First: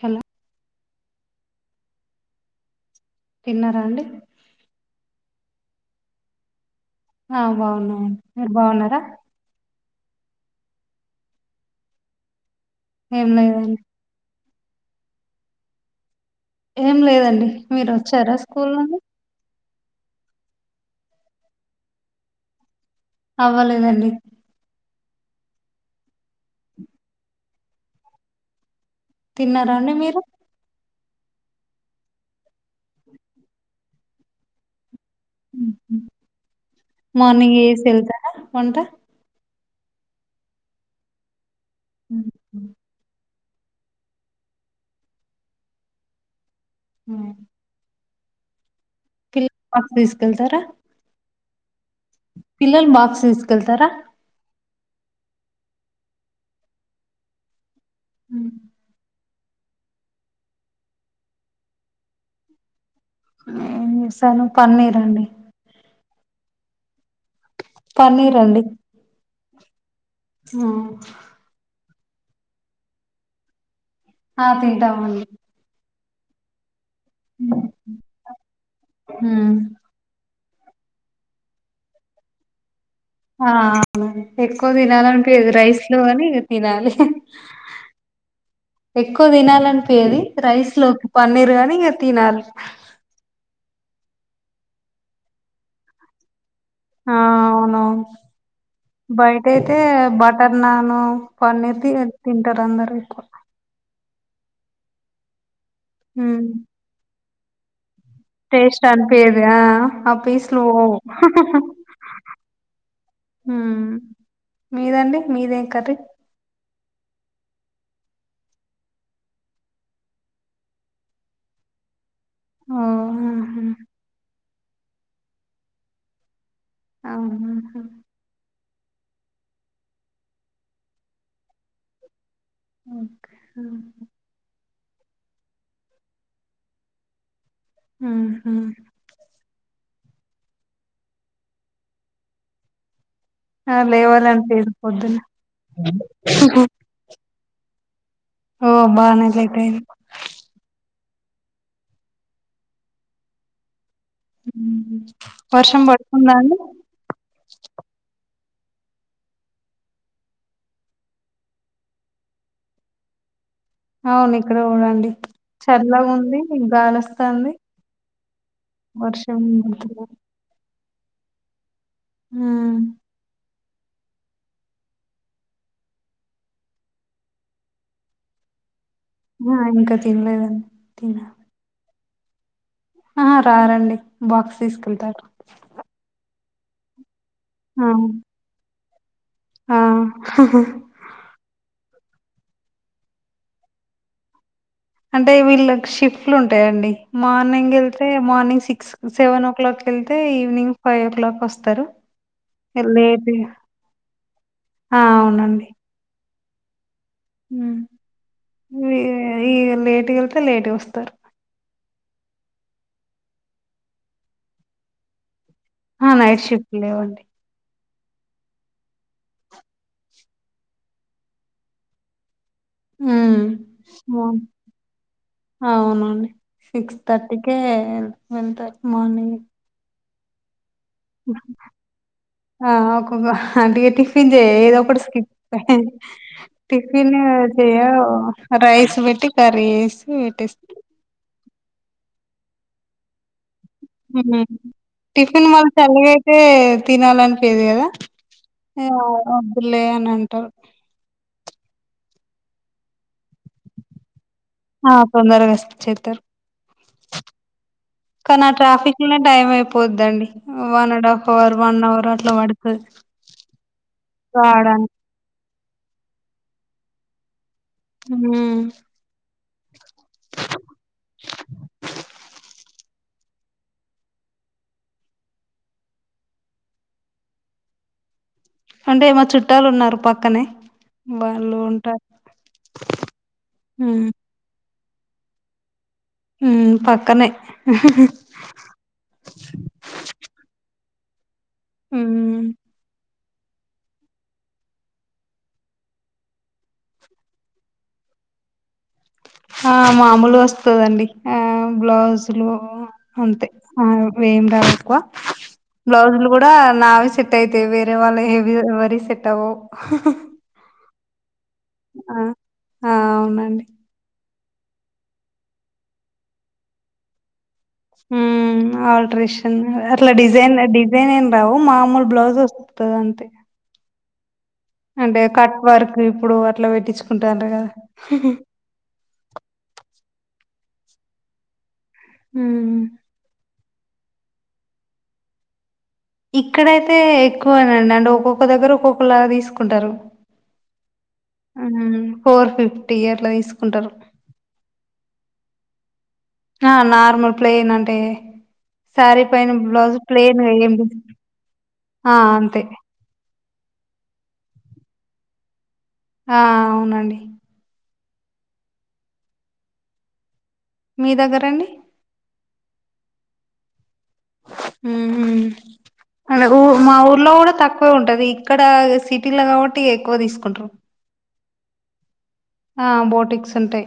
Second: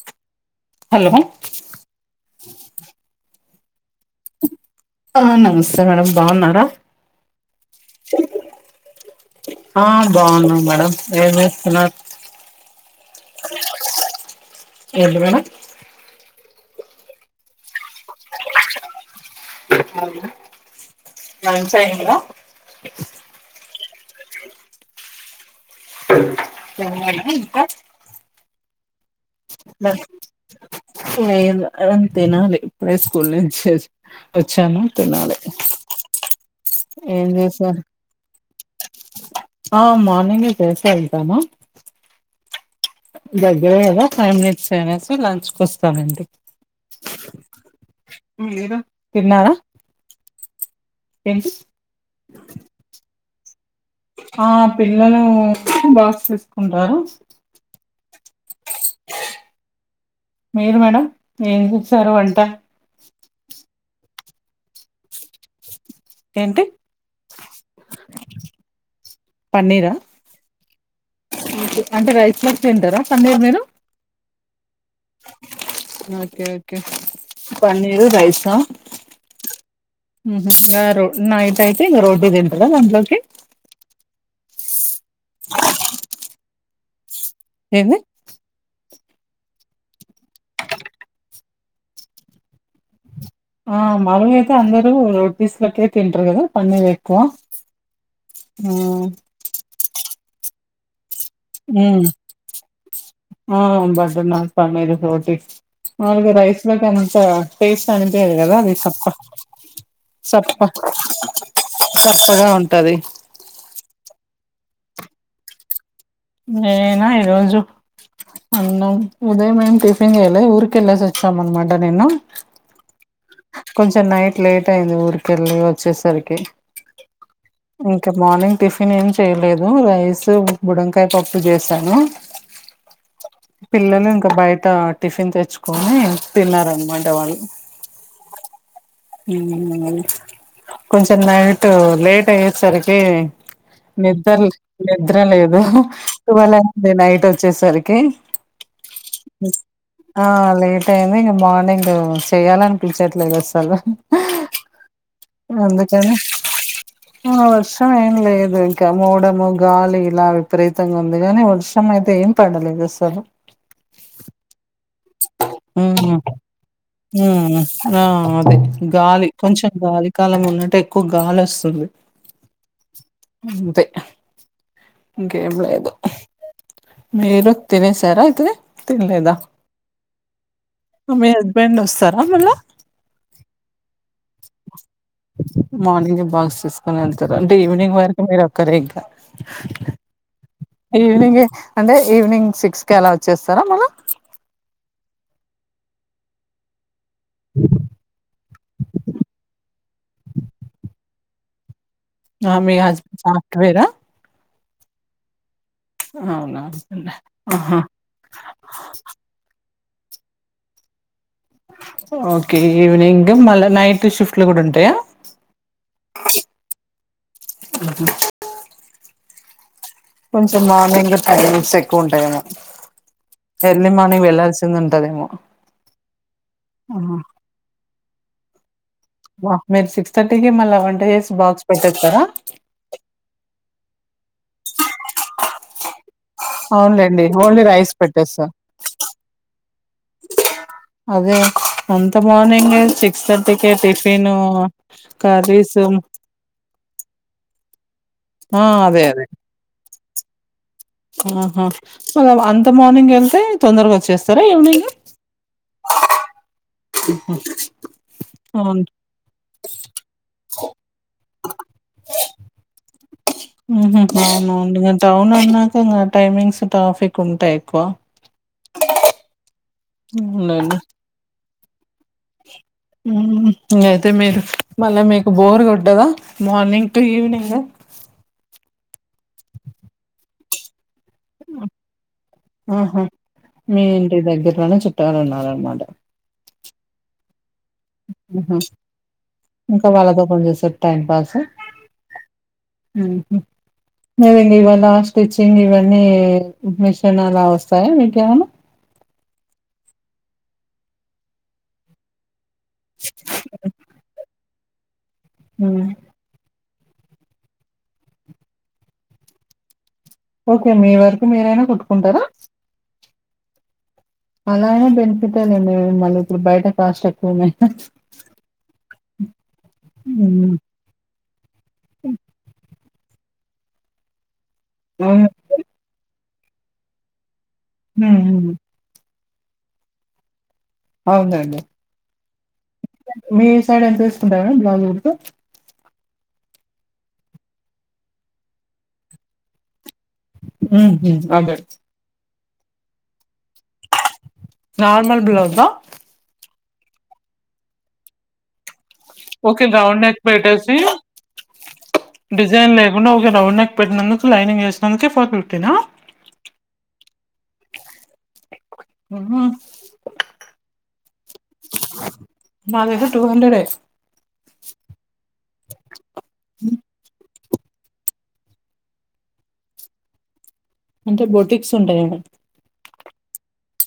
Hello hello తిన్నారా అండి ఆ నమస్తే మేడం బాగున్నారా ఆ బావున్నా మీరు బాగున్నార ఆ బాగున్నా మేడం ఏం చేస్తున్నారు ఏం లేదండి ఏంది మేడం ఏం లేదండి మీరు వచ్చారా స్కూల్ నుండి అవును లంచ్ అయిందా అవ్వలేదండి [unintelligible] ఇంకా తిన్నారా అండి మీరు అంతేనా ఏమన్నా తినాలి ఇప్పుడే స్కూల్ నుంచి వచ్చాను తినాలి ఏం మార్నింగ్ చేశారు చేసేసి వెళ్తారా వంట ఆ మార్నింగ్ ఏ చేసే వెళ్తా మా ఉ దగ్గరే కదా ఫైవ్ మినిట్స్ అనేసి లంచ్ కు వస్తానండి హుమ్ మీరు తిన్నారా ఆఫీస్కెళ్తారా ఎంటి పిల్లలు బాక్స్ తీసుకెళ్తారా ఆ పిల్లలు బాక్స్ తీసుకుంటారు హ మీరు మేడం ఏం జేసారు వంట ఏం జేస్సాను పన్నీర్ అండి ఏంటి పన్నీర్ అండి పన్నీరా ఉ అంటే రైస్ లోక్ తింటారా పన్నీర్ మీరు ఆ తింటామండి ఓకే ఓకే పన్నీరు రైసా హ్మ్. ఉహ్ రారు నైట్ అయితే ఇంగ రోటి తింటారా దాంట్లోకి ఆ అను ఎక్కువ తినాలనిపియ్యది రైస్ లో కాని ఇగ తినాలి ఏంది ఎక్కువ తినాలనిపియది రైస్ లోక్ పన్నీరు కనీ ఇగ తినాల్ ఆ మామూలుగయితే అందరూ రోటీస్ లోకే తింటరు కదా ఆ పన్నీరేక్కువ ఊ టేతే బటర్ నాను పన్నీర్ దిగ తింటర్ అందరు ఎక్కువ ఆ బజర్ నాన్ పన్నీర్ రోటీ మాములుగా ఉమ్ రైస్ లోక్ అద్ ఎంత టేస్ట్ అనిపీయది గదా అది టేస్ట్ సప్ప అనిపియది ఆ ఆ పీస్లు సప్ప పోవు సప్పగా ఉంటాది హు మీదండి మీదేం కరీ నేనేనా ఈ రోజు అన్నం ఉదయ్ మేమ్ టిఫిన్ జేయలే ఊరికెళ్ళేస్ ఒచ్చాం అన్మాట నిన్నా ఓ ఆహా కొంచెం నైట్ లేట్ అయింది ఊరికెళ్ళి ఒచ్చేసరికి అవును హు క మార్నింగ్ టిఫిన్ ఏం చేయలేదు రైస్ బుడంకాయ్ పప్పు జేసాను ఓకే పిల్లలు ఇంక బయట టిఫిన్ తెచ్చుకొని తిన్నారనమాట వాళ్ళు ఆ హ ఉ ఉ ఉమ్ కొంచెం నైట్ లేట్ అయ్యేసరికి ఆ నిద్దర్ లేవాలనిపియదు పొద్దున నిద్ర లేదు టువెల్ అయింది నైట్ ఒచ్చేసరికి ఓ బానే లేటైంది ఆ లేట్ అయింది ఇంగ మార్నింగు చెయ్యాలనిపించట్లేద్ అసలు ఉహ్మ్ వర్షం అందుకని బడుతుందా అండి ఆ వర్షం ఏం లేదు ఇంకా మూడము గాలి ఇలా విపరీతంగా ఉంది కానీ వర్షం అయితే ఏం పడలేదు అసలు అవును ఇక్కడ గూడండి చర్లాగుంది గాలోస్తంది రా అదే గాలి కొంచెం గాలి పడుతున్నది కాలం ఉన్నట్ ఎక్కువ్ గాలోస్తుంది ఉ అంతే ఇంకేం లేదు మీరు తినేసారా అయితేది తిన్లేద అ ఇంకా తినలేదండి అ మీ హస్బెండ్ ఒస్తారా మళ్ళా ఆ రారండి బాక్స్ తీసుకెళ్తారు మార్నింగ్ ఎ బాక్స్ తీసుకొన్ ఎళ్తరంటే ఆ ఈవినింగ్ వరకు మీరు ఒక్కరే ఇంకా ఆ హ హ ఈవినింగే అంటే ఈవినింగ్ సిక్స్ కలా వచ్చేస్తారా మల్ల అంటే వీళ్ళ షిఫ్ట్లు ఉంటయండి మార్నింగ్ వెళ్తే morning six seven o'clock కేళ్తే ఈవినింగ్ ఫైవ్ ఓ క్లాక్ వస్తరు ఆ మీ హస్బెండ్ లేట్ సాఫ్ట్వేరా ఆ అవునండి అవున అమ్మ ఉమ్ ఈ లేట్క వెళ్తే లేట్ వస్తరు ఓకే ఈవినింగ్ మళ్ళా నైట్ షిఫ్ట్లు కూడ ఉంటయా ఆ నైట్ షిఫట్లేవండి ఉహు కొంచెం మార్నింగ్ టైమింగ్స్ ఎక్కుఉంటఏమో ఎర్లీ మార్నింగ్ ఉమ్ వెళ్లాల్సింది ఉంటదేమో కే ఎంత మార్నింగ్ ఆ మీరు సిక్స్ థర్టీకి మళ్ళా వంట చేస్ బాక్స్ పెట్టేస్తరా ఆ ఒక్కగో అంటే టిఫిన్ చేయ ఏద ఒకటి స్కిప్ టిఫిన్ అవునులేండి ఓన్లీ చెయ రైస్ పెట్టేస్తా రైస్ పెట్టి కర్రీ వేసి పెట్టేస్ అదే అంత మార్నింగే తర్టికి టిఫిన్ కర్రీసు తే తినాలనిపియదు కదా ఆ అదే అదే వద్దులే అని అంటారు ఆహా మ అంత మార్నింగ్ వెళ్తే తొందరగా వచ్చేస్ సరే ముందు ఆ తొందరగ్ చేరుతరు కన ఆ అవును ట్రాఫక్ ఇలా టైం అయిపోద్దండి one and half hour one hour అట్ల పడుతది ఉహు అవునండి ఇగ రావడానికి. టౌన్ అన్నాక ఇ టైమింగ్స్ ట్రాఫిక్ ఉంటాయి ఎక్కువ ఉమ్ ఉమ్ నన్ను ఉమ్ ఇంగయితే మీరు మళ్ళ మీకు బోర్ కొట్టదా మార్నింగ్ టు ఈవినింగ అంటే ఏమో చుట్టాలు ఉన్నారు పక్కనే వాళ్ళు ఉంటా ఆహా మీ ఉమ్ ఇంటి దగ్గరలోనే చుట్టాలు ఉన్నరన్మాట ఉమ్ పక్కనే ఉహు ఇంకా వాళ్ళతో కొంచెం సేపు టైం పాస ఉమ్ ఉమ్ మండి ఇవాళ స్టిచ్చింగ్ ఇవన్నీ మిషనలా వస్తాయ మీకేమన్న ఆ మామూలుగోస్తదండి ఆ బ్లౌజ్ లు అంతే ఆ ఎమ్మెవెక్కువ ఉమ్ రోజులు కూడా నావి సెట్ అయితయి వేరే వాళ్ళ ఏవివరి సెట్ అవ్వవు ఓకే మీ వరకు మీరైనా ఆ కుట్టుకుంటరా ఆ అవునండి అలానే బెనిఫిట్లేం మళ్ళీ ఇప్పుడు బయట కాస్ట్ ఎక్కువ ఉమ్ ఆల్ట్రేషన్ అట్లా మ్మ్ డిజైన్ డిజైన్ ఏం రావు మామూలు బ్లౌజ్ వస్ తదంతి అంటే అవును కట్ వర్క్ ఇప్పుడు అట్ల పెట్టించుకుంటున్నరు కదా ఉహు ఆ ఉంది ఉంది హు మీ సైడ్ ఎంత తీసుకుంటారు మేడమ్ బ్లౌజ్ కుడితి ఇక్కడ అయితే ఎక్కువై అండి అంటే ఒక్కొక్క దగ్గర ఒక్కొక్కలాగా తీసుకుంటారు ఉహు అదీ హ్మ్. ఫోర్ ఫిఫ్టీ అట్ల తీసుకుంటారు నార్మల్ బ్లౌజ్ ఆ ఆ నార్మల్ ప్లేన్ అంటే సారీ పైన okay blouse round neck plain పెట్టేసి ఏమి ఆ అంతే ఉనే ఉకే రౌండ్ నెక్ పెట్టినందుకు లైనింగ్ ఎసినందుకు ఫోర్ ఫిఫ్టీ నా ఆ అవును అండి ఉహు మీ దగ్గరండి మాది అయితే టూ హండ్రెడ్ ఏయ్ ఉహు ఆది ఒక ఊ మా ఊర్లో కూడా తక్కువే ఉంటది ఇక్కడ సిటీ లో కాబట్టి ఎక్కువ తీసుకుంటారు అంటే బోటిక్స్ ఉంటాయి ఆడ ఆ బోటిక్స్ ఉంటాయి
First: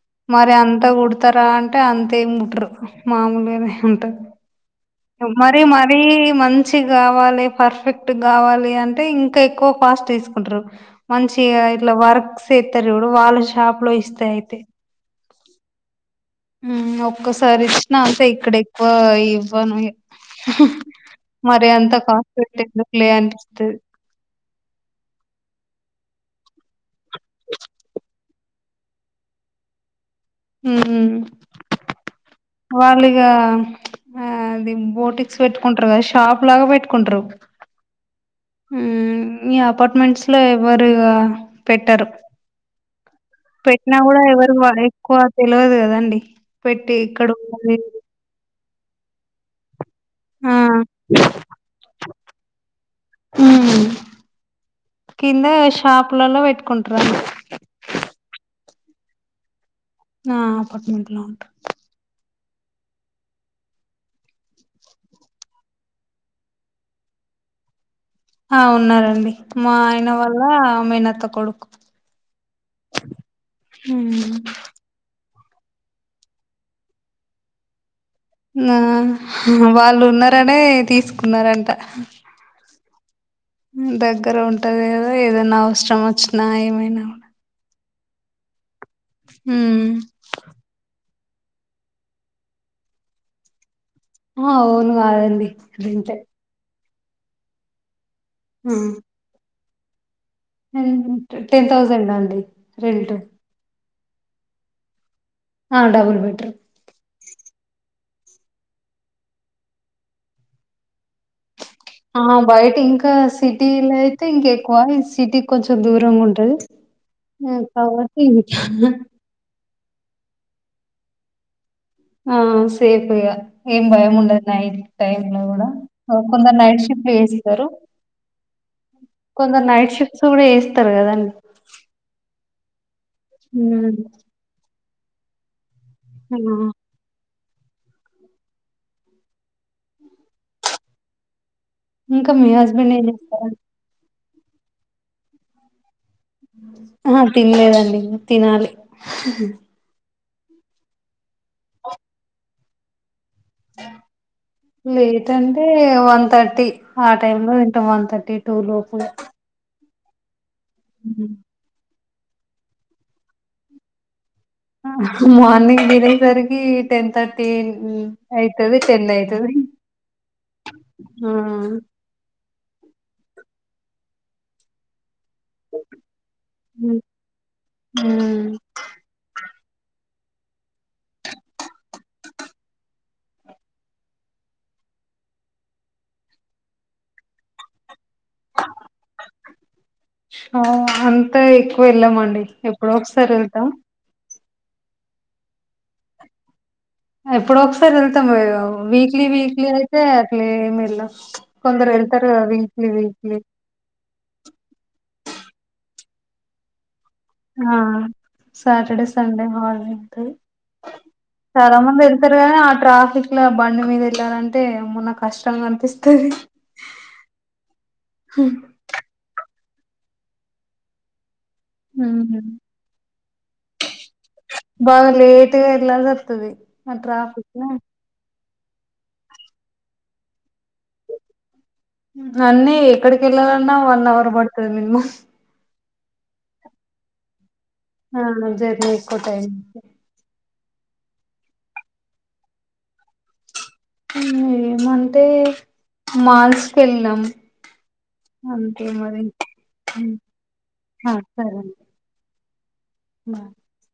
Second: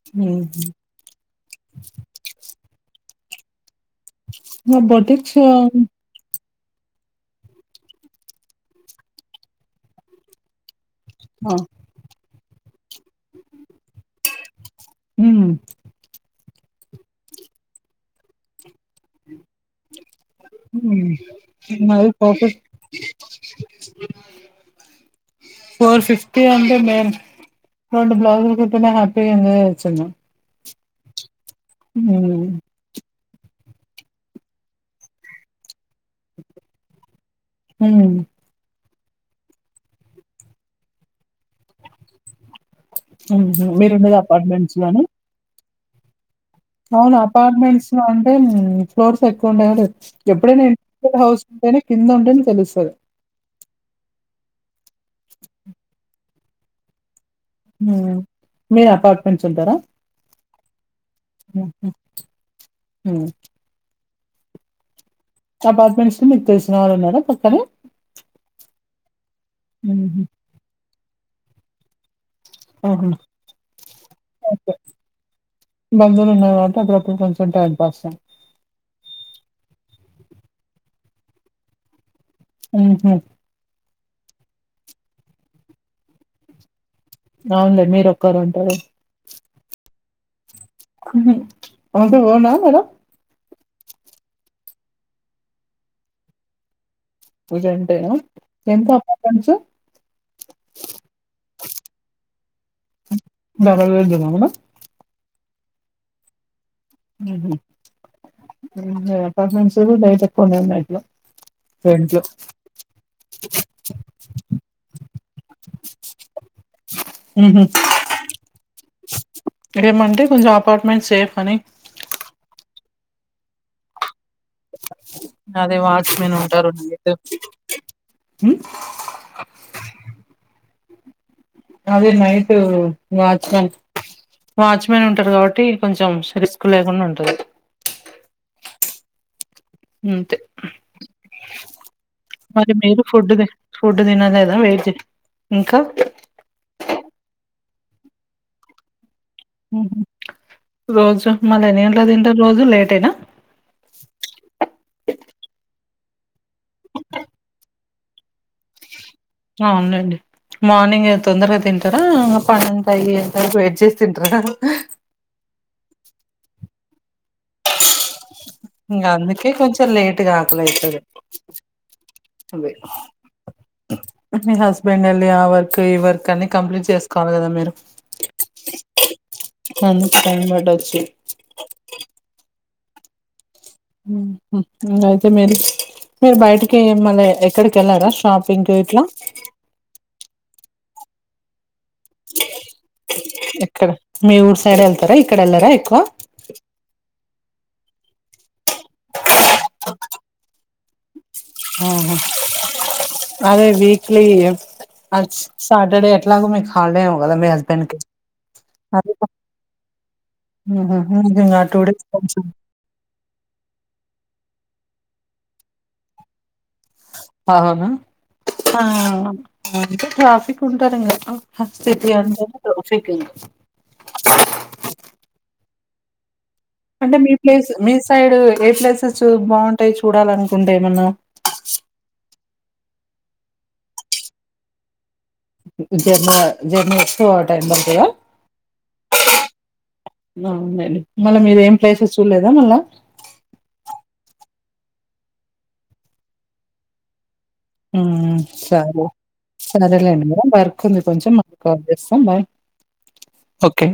ఉహు. మరి అంతా కూడ్ తారా అంటే అంతేమి కుట్రర్ మామూలుగానే ఉంటది [unintelligible] మరీ మరీ ఆ, మన్ చి కావాలి పర్ఫెక్ట్ కావాలి అంటే ఇంకా ఎక్కువ ఫాస్ట్ తీసుకుంటారు మంచిగా ఇట్ల వర్క్స్ ఎస్తారు వాళ్ళ షాప్ లో ఇస్తా అయితే ఉ ఉ ఒక్కసారి ఇచ్చినా అంతే ఇక్కడ ఎక్కువ ఇవ్వను ఉహు ఉమ్. మరి అంత మాది కాస్ట్ ప్రాఫిట్ పెట్టి ఎందుకు లే అనిపిస్తుది ఫోర్ ఫిఫ్టీ అంటే మే రెండు బ్లౌజ్ లు కుట్ కున్న హ్యాపీ గా ఎంజాయ్ చేయచ్చు ఉన్న ఉ ఉ వాళ్లు ఇగ ఆ అది బోటిక్స్ పెట్టుకుంటారు కదా షాప్ లాగా పెట్టుకుంటారు హు ఉ ఇ అపార్ట్మెంట్లో ఎవరు ఇగ పెట్టారు పెట్టినా మీరుండేది కూడా ఎవరు అపార్ట్మెంట్స్ వాడు లోను ఎక్కువ తలవదు కద అండి అవును అపార్మెంట్స్ లో ఆన్ థెయిన్ ఫ్లోర్స్ ఎక్కువ ఉండాయి కాబటి ఎప్పుడు ఆ అయినా [unintelligible] హౌస్ ఉంటే నే కింద ఉంటే నే తెలుస్తాది ఉ కింద షాపులలో పెట్టుకుంటారా ఉ మీరు అపార్ట్మెంట్ ఉంటారా ఆ అపార్ట్మెంట్లో ఉంటాం ఆహా హా అపార్ట్మెంట్స్ లో మీకు తెలిసిన వాళ్ళ ఉన్నార పక్కనే ఆ ఉన్నారండి మా ఆయన హుహు. వాళ్ళ మేనత్త కొడుకు ఆహా ఉమ్. ఓకే బంధువులు ఉన్నారు కాబట్టి అక్కడప్పు కొంచెం టైం పాస నా హ్ వాళ్ళున్నారనే తీసుకున్నారంట ఉ హ దగ్గర ఉంటది కదా ఏదన్నావసరం ఒచ్చినా ఏమైనా అవునులే మీరోక్కర్ ఉంటరు ఉమ్ ఉహ్ హౌస్ ఓన్ హా మీరు హా అవును కాదండి రెంటె పూజ అంటే న ఎంత అపార్టెంట్స్ ఎంటు టెన్ థౌజండ్ అ అండి రెంటు డబల్ బెడ్ నన నా ఆ డబుల్ బెడ్రూమ్ ఉహ్ ఇన్గాఅపార్ట్మెంట్స్ బయట్ ఎక్కువునే ఉన్నాయ్ ఇంట్లో ఆ బయటింకా సిటీలయితే ఇంకేక్కువ ఇద్ సిటీ కొంచెం దూరంగా ఉంటది ఉ హుహు. కావట్టి డె ఏమంటే కొంచెం అపార్ట్మెంట్ సేఫ్ అని ఆ సేఫ్ ఇగ ఏం భయం ఉండద్ నైట్ టైం లో కూడా అదే అ వాచ్‌మెన్ కొందరు ఉంటారు నైట్ షిఫ్ట్ లు చేస్తారు హ్మ్. కొందర్ నైట్ షిఫ్ట్స్ కూడా ఏస్తరు కదండి అదే నైటు వాచ్మెన్ వాచ్మెన్ ఉంటారు కావట్టి కొంచెం ష్రిస్క్ మ్మ్ లేకుండా ఉంటది అంతే ఇంకా మీ మరి హస్బెండ్ మీరు ఏం ఫుడ్ ది చేస్తారండి ఫుడ్ తినలేదా వెయిజు ఇంకా అహ తినలేదండి తినాలి అహు రోజు మళ్ళా ఎన్ని గంట్లక్ తింటర్రోజు లేటేనా లేట్ అంటే వన్ థర్టీ ఆ టైం లో తింట వన్ థర్టీ టూ లోపు అ ఉనండి మార్నింగే హ్మ్. తొందరగా తింట్ టరా అప్పనంత అయ్యేంత వెయిట్ జేస్ తింటరా అహ్ మార్నింగ్ దినేసరికి టెన్ థట్ ఇంగ అందుకే అయితది కొంచెం లేటుగా ఆకలయితది ఆ అదే మీ హస్బెండ్ ఎల్లి ఆవర్ ఓకే ఈ వర్క్ అన్ని కంప్లీట్ చేసుకోవాల్ గదా మీరు మ్మ్ అంద్ టైం బటొచ్చు ఉ హ్ ఇంగ్ అయితే మేలి మీరు బయటికే మళ్ళ ఎక్కడికెళ్ళరా షాపింకీట్లా హా అంతా ఎక్కువెళ్ళమండి ఎప్పుడో ఒకసారెళ్తాం ఎక్కడ మీ ఊరు సైడ్ ఎళ్తరా ఇక్కడెళ్లరా ఎక్కువ ఎప్పుడో ఒకసారి వెళ్తాం ఇ యా వీక్లీ వీక్లీ అయితే అట్లేం ఎల్లం ఆహా కొందరేళ్తారు గా వీక్లీ వీక్లీ అదే వీక్లీ అజ్స్ సాటర్డే ఎట్లాగో మీక్ హాల్డే ఏమో గదా మీ ఆ హస్బెండ్ కి సాటర్డే అదే సండే హాలిడే అంటె ఉహు మీకు ఇంకా చాలా టూ డేస్ మంద్ ఎళ్తరు కొంచెం గానీ ఆ ట్రాఫిక్ ఇట్లా బండి మీద్ ఎళ్ళాలంటే మొన్న కష్టంగనిపిస్తది అహునా ఆ అంటే ట్రాఫిక్ ఉంటారింగా స్థితి అంత ట్రఫిక్ంగ్ బాగా లేేట్గా ఎల్లాల్సొస్తది అంటే మీ ప్లేస్ మీ సైడ్ ఏ ప్లేసెస్ బాగుంటాయి చూడాలనుకుంటే ఏమన్న నన్నీ ఎక్కడకెళ్ళాలన్నా వన్ హవర్ పడుతది అమ్మ జర్మ జర్నీ ఎక్కువ టైమ్ పడ్తద ఆ జర్నీ కుటయి అవునండి మళ్ళ మీరు ఏం ప్లేసెస్ చూడలేదా మళ్ళా ఏమంటే మాల్స్కేల్లీనం సరే ఉ సరేలేండి వర్క్ ఉంది ఆ కొంచెం మళ్ళ కాల్ చేస్తా బాయ్ బ ఓకే